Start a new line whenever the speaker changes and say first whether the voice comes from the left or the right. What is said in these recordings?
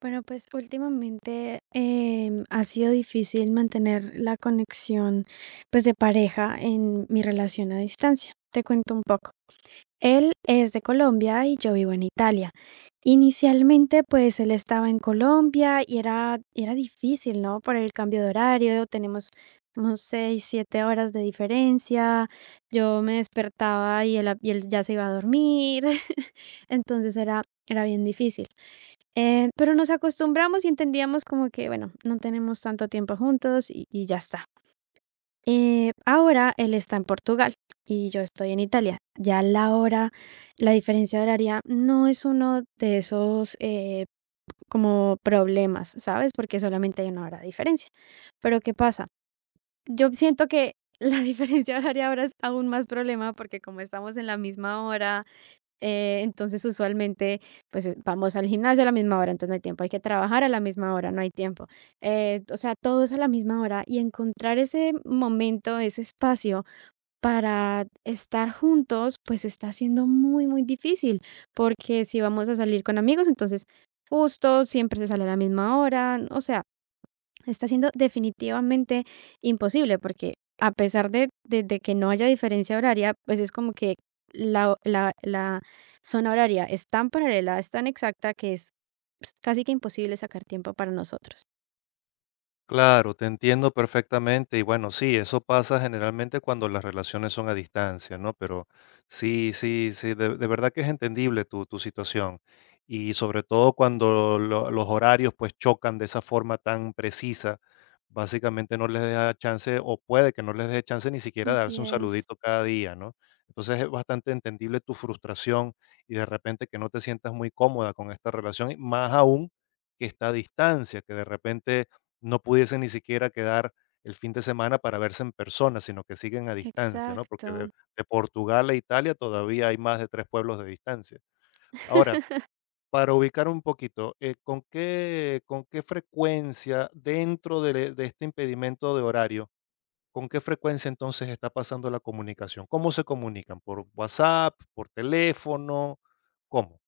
right: Bueno, pues últimamente ha sido difícil mantener la conexión pues de pareja en mi relación a distancia. Te cuento un poco. Él es de Colombia y yo vivo en Italia. Inicialmente, pues él estaba en Colombia y era difícil, ¿no? Por el cambio de horario, tenemos unos seis, siete horas de diferencia. Yo me despertaba y él ya se iba a dormir. Entonces era bien difícil. Pero nos acostumbramos y entendíamos como que, bueno, no tenemos tanto tiempo juntos y ya está. Ahora él está en Portugal y yo estoy en Italia. Ya la diferencia horaria no es uno de esos como problemas, ¿sabes? Porque solamente hay una hora de diferencia. Pero ¿qué pasa? Yo siento que la diferencia horaria ahora es aún más problema porque como estamos en la misma hora, entonces, usualmente, vamos al gimnasio a la misma hora, entonces no hay tiempo, hay que trabajar a la misma hora, no hay tiempo. O sea, todo es a la misma hora y encontrar ese momento, ese espacio para estar juntos, pues está siendo muy, muy difícil, porque si vamos a salir con amigos, entonces justo siempre se sale a la misma hora, o sea, está siendo definitivamente imposible porque a pesar de que no haya diferencia horaria, pues es como que la zona horaria es tan paralela, es tan exacta que es, pues, casi que imposible sacar tiempo para nosotros.
left: Claro, te entiendo perfectamente y bueno, sí, eso pasa generalmente cuando las relaciones son a distancia, ¿no? Pero sí, sí, sí, de verdad que es entendible tu situación y sobre todo cuando los horarios pues chocan de esa forma tan precisa, básicamente no les da chance o puede que no les dé chance ni siquiera darse
right: Así
left: un
right: es,
left: saludito cada día, ¿no? Entonces es bastante entendible tu frustración y de repente que no te sientas muy cómoda con esta relación, y más aún que está a distancia, que de repente no pudiesen ni siquiera quedar el fin de semana para verse en persona, sino que siguen a distancia, ¿no? Porque de,
right: exacto.
left: de Portugal a Italia todavía hay más de tres pueblos de distancia. Ahora, para ubicar un poquito, ¿con qué frecuencia dentro de este impedimento de horario, con qué frecuencia entonces está pasando la comunicación? ¿Cómo se comunican? ¿Por WhatsApp? ¿Por teléfono? ¿Cómo?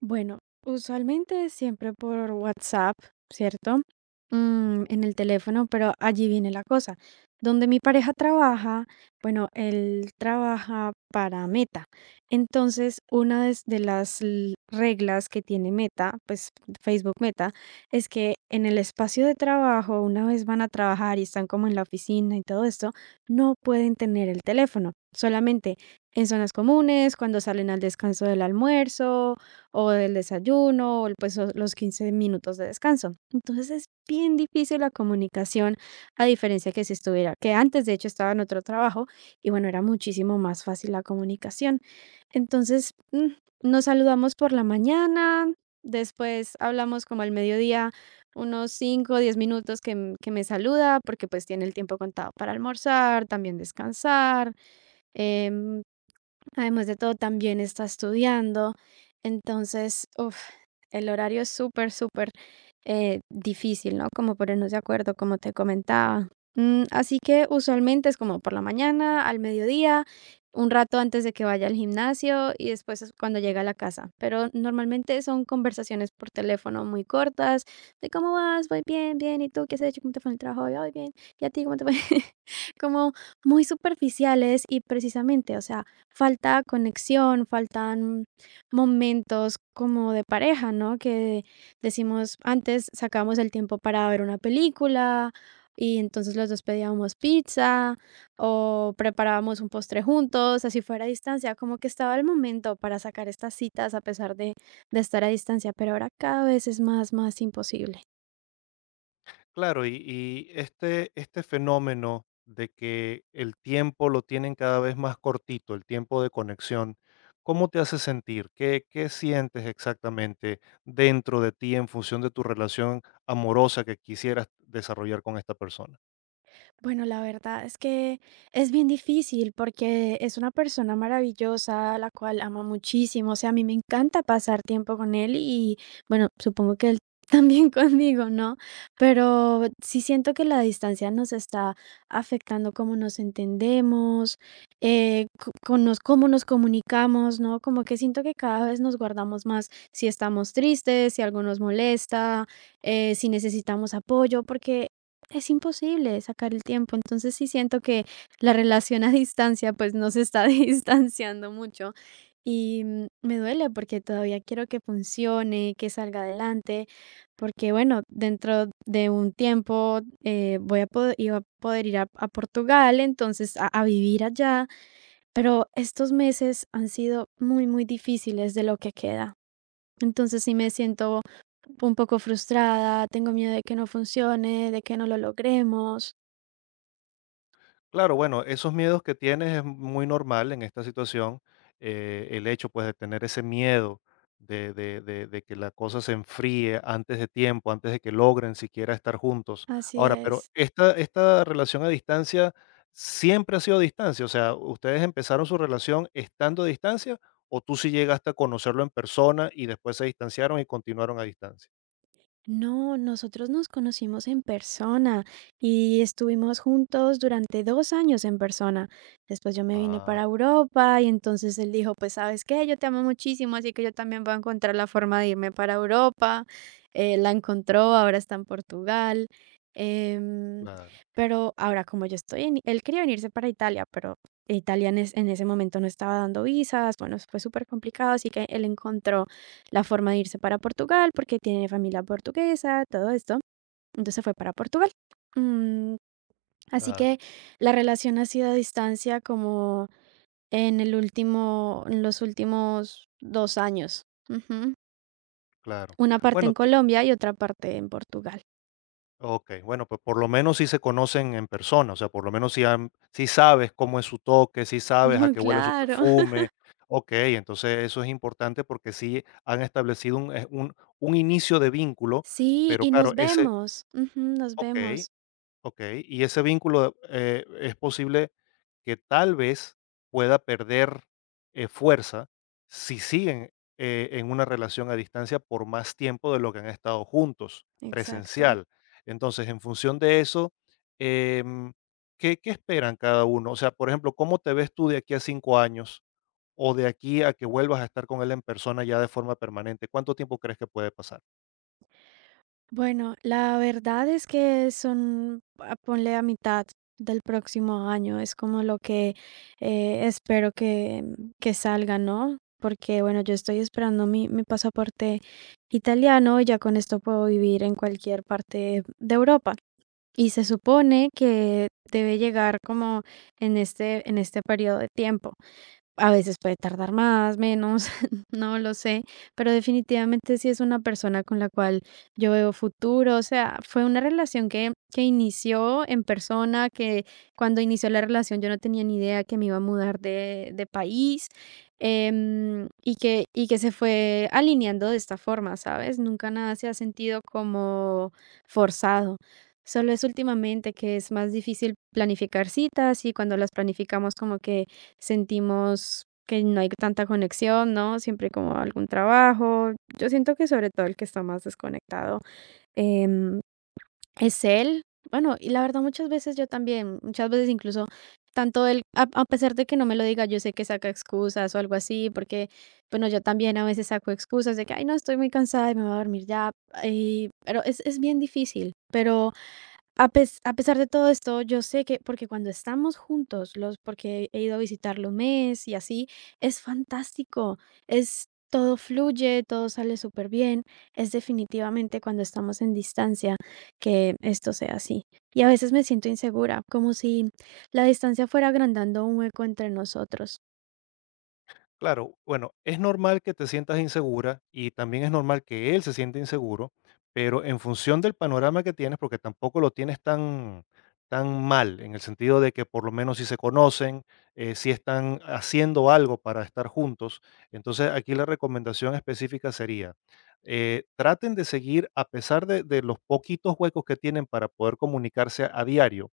right: Bueno, usualmente siempre por WhatsApp, ¿cierto? En el teléfono, pero allí viene la cosa. Donde mi pareja trabaja, bueno, él trabaja para Meta. Entonces, una de las reglas que tiene Meta, pues Facebook Meta, es que en el espacio de trabajo, una vez van a trabajar y están como en la oficina y todo esto, no pueden tener el teléfono. Solamente en zonas comunes, cuando salen al descanso del almuerzo o el desayuno, o los 15 minutos de descanso. Entonces es bien difícil la comunicación, a diferencia que si estuviera, que antes de hecho estaba en otro trabajo y bueno, era muchísimo más fácil la comunicación. Entonces, nos saludamos por la mañana, después hablamos como al mediodía, unos cinco o 10 minutos que me saluda, porque pues tiene el tiempo contado para almorzar, también descansar. em, Además de todo, también está estudiando. Entonces, uf, el horario es súper, súper difícil, ¿no? Como ponernos de acuerdo, como te comentaba. Así que usualmente es como por la mañana, al mediodía, un rato antes de que vaya al gimnasio y después es cuando llega a la casa. Pero normalmente son conversaciones por teléfono muy cortas, de cómo vas, voy bien, bien, ¿y tú qué has hecho? ¿Cómo te fue en el trabajo hoy? "Ay, bien, ¿y a ti cómo te fue?". Como muy superficiales y precisamente, o sea, falta conexión, faltan momentos como de pareja, ¿no? Que decimos, antes sacábamos el tiempo para ver una película y entonces los dos pedíamos pizza o preparábamos un postre juntos, así fuera a distancia, como que estaba el momento para sacar estas citas a pesar de estar a distancia, pero ahora cada vez es más, más imposible.
left: Claro, y, y este fenómeno de que el tiempo lo tienen cada vez más cortito, el tiempo de conexión, ¿cómo te hace sentir? ¿Qué sientes exactamente dentro de ti en función de tu relación amorosa que quisieras desarrollar con esta persona?
right: Bueno, la verdad es que es bien difícil porque es una persona maravillosa, la cual ama muchísimo. O sea, a mí me encanta pasar tiempo con él y, bueno, supongo que él también conmigo, ¿no? Pero sí siento que la distancia nos está afectando cómo nos entendemos, cómo nos comunicamos, ¿no? Como que siento que cada vez nos guardamos más si estamos tristes, si algo nos molesta, si necesitamos apoyo, porque es imposible sacar el tiempo, entonces sí siento que la relación a distancia, pues, nos está distanciando mucho y, me duele porque todavía quiero que funcione, que salga adelante, porque, bueno, dentro de un tiempo, voy a poder iba a poder ir a Portugal, entonces a vivir allá, pero estos meses han sido muy, muy difíciles de lo que queda. Entonces sí me siento un poco frustrada, tengo miedo de que no funcione, de que no lo logremos.
left: Claro, bueno, esos miedos que tienes es muy normal en esta situación, el hecho pues de tener ese miedo de que la cosa se enfríe antes de tiempo, antes de que logren siquiera estar juntos.
right: Así
left: Ahora, pero
right: es.
left: esta relación a distancia siempre ha sido a distancia, o sea, ¿ustedes empezaron su relación estando a distancia o tú sí llegaste a conocerlo en persona y después se distanciaron y continuaron a distancia?
right: No, nosotros nos conocimos en persona y estuvimos juntos durante 2 años en persona. Después yo me vine para
left: Ah,
right: Europa y entonces él dijo, pues sabes qué, yo te amo muchísimo, así que yo también voy a encontrar la forma de irme para Europa. La encontró, ahora está en Portugal. Em,
left: claro,
right: pero ahora como yo estoy en, él quería venirse para Italia, pero Italia en ese momento no estaba dando visas, bueno, fue súper complicado, así que él encontró la forma de irse para Portugal, porque tiene familia portuguesa, todo esto. Entonces se fue para Portugal. Mm, Así
left: claro,
right: que la relación ha sido a distancia como en los últimos 2 años. Ujú.
left: claro.
right: Una parte
left: Bueno,
right: en Colombia y otra parte en Portugal.
left: okey, bueno, pues, por lo menos sí se conocen en persona, o sea, por lo menos sí han sí sabes cómo es su toque, sí sabes a
right: No,
left: qué huele su
right: claro.
left: perfume. Okey, entonces eso es importante porque sí han establecido un inicio de vínculo,
right: Sí,
left: pero
right: y
left: claro,
right: nos
left: ese
right: vemos. Ujú, nos
left: okey.
right: vemos.
left: Ok, y ese vínculo, es posible que tal vez pueda perder, fuerza si siguen, en una relación a distancia por más tiempo de lo que han estado juntos,
right: Exacto.
left: presencial. Entonces, en función de eso, em, ¿qué esperan cada uno? O sea, por ejemplo, ¿cómo te ves tú de aquí a 5 años o de aquí a que vuelvas a estar con él en persona ya de forma permanente? ¿Cuánto tiempo crees que puede pasar?
right: Bueno, la verdad es que son, ah, ponle a mitad del próximo año, es como lo que espero que salga, ¿no? Porque bueno, yo estoy esperando mi pasaporte italiano y ya con esto puedo vivir en cualquier parte de Europa. Y se supone que debe llegar como en este periodo de tiempo. A veces puede tardar más, menos, no lo sé, pero definitivamente sí es una persona con la cual yo veo futuro, o sea, fue una relación que inició en persona, que cuando inició la relación yo no tenía ni idea que me iba a mudar de país, y que se fue alineando de esta forma, ¿sabes? Nunca nada se ha sentido como forzado. Solo es últimamente que es más difícil planificar citas y cuando las planificamos como que sentimos que no hay tanta conexión, ¿no? Siempre como algún trabajo. Yo siento que sobre todo el que está más desconectado em, es él. Bueno, y la verdad muchas veces yo también, muchas veces incluso tanto él, a pesar de que no me lo diga, yo sé que saca excusas o algo así, porque, bueno, yo también a veces saco excusas de que, ay, no, estoy muy cansada y me voy a dormir ya. Y, pero es bien difícil, pero a pesar de todo esto, yo sé que porque cuando estamos juntos, los porque he ido a visitarlo un mes y así, es fantástico, es todo fluye, todo sale súper bien. Es definitivamente cuando estamos en distancia que esto sea así. Y a veces me siento insegura, como si la distancia fuera agrandando un hueco entre nosotros.
left: Claro, bueno, es normal que te sientas insegura y también es normal que él se sienta inseguro, pero en función del panorama que tienes, porque tampoco lo tienes tan, tan mal, en el sentido de que por lo menos si se conocen, si están haciendo algo para estar juntos, entonces aquí la recomendación específica sería, traten de seguir, a pesar de los poquitos huecos que tienen para poder comunicarse a diario.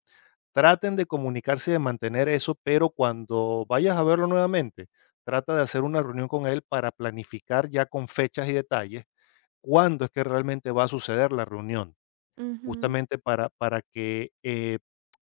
left: Traten de comunicarse y de mantener eso, pero cuando vayas a verlo nuevamente, trata de hacer una reunión con él para planificar ya con fechas y detalles cuándo es que realmente va a suceder la reunión,
right: Ujú,
left: justamente para, para que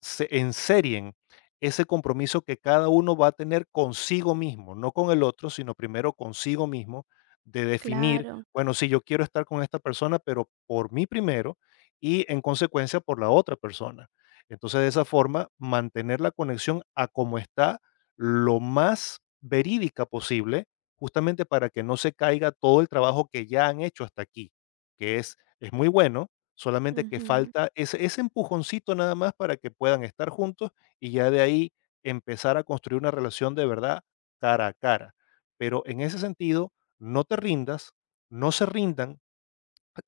left: se enserien ese compromiso que cada uno va a tener consigo mismo, no con el otro, sino primero consigo mismo, de definir,
right: claro,
left: bueno, si yo quiero estar con esta persona, pero por mí primero y en consecuencia por la otra persona. Entonces, de esa forma, mantener la conexión a como está lo más verídica posible, justamente para que no se caiga todo el trabajo que ya han hecho hasta aquí, que es muy bueno, solamente que
right: ujú,
left: falta ese empujoncito nada más para que puedan estar juntos y ya de ahí empezar a construir una relación de verdad cara a cara. Pero en ese sentido, no te rindas, no se rindan,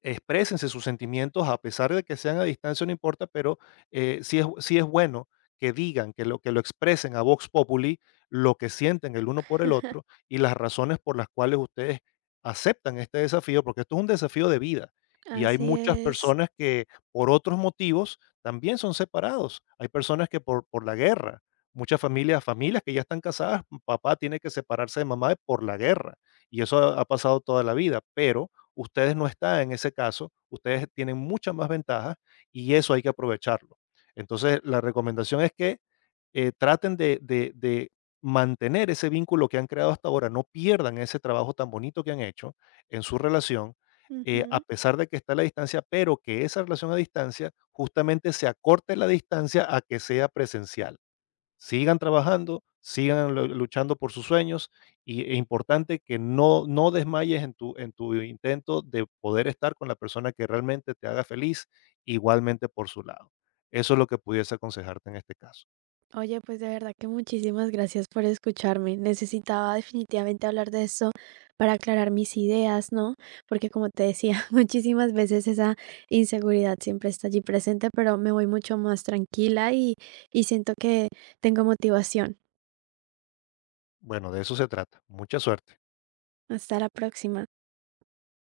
left: exprésense sus sentimientos a pesar de que sean a distancia, no importa, pero sí es bueno que digan, que lo expresen a Vox Populi, lo que sienten el uno por el otro y las razones por las cuales ustedes aceptan este desafío, porque esto es un desafío de vida. Y hay
right: así
left: muchas
right: es,
left: personas que por otros motivos también son separados. Hay personas que por la guerra, muchas familias, familias que ya están casadas, papá tiene que separarse de mamá por la guerra. Y eso ha pasado toda la vida, pero ustedes no están en ese caso, ustedes tienen muchas más ventajas y eso hay que aprovecharlo. Entonces, la recomendación es que traten de mantener ese vínculo que han creado hasta ahora, no pierdan ese trabajo tan bonito que han hecho en su relación, a
right: ujú.
left: pesar de que está a la distancia, pero que esa relación a distancia justamente se acorte la distancia a que sea presencial, sigan trabajando, sigan luchando por sus sueños y es importante que no, no desmayes en tu intento de poder estar con la persona que realmente te haga feliz igualmente por su lado. Eso es lo que pudiese aconsejarte en este caso.
right: Oye, pues de verdad que muchísimas gracias por escucharme. Necesitaba definitivamente hablar de eso para aclarar mis ideas, ¿no? Porque como te decía, muchísimas veces esa inseguridad siempre está allí presente, pero me voy mucho más tranquila y siento que tengo motivación.
left: Bueno, de eso se trata. Mucha suerte.
right: Hasta la próxima.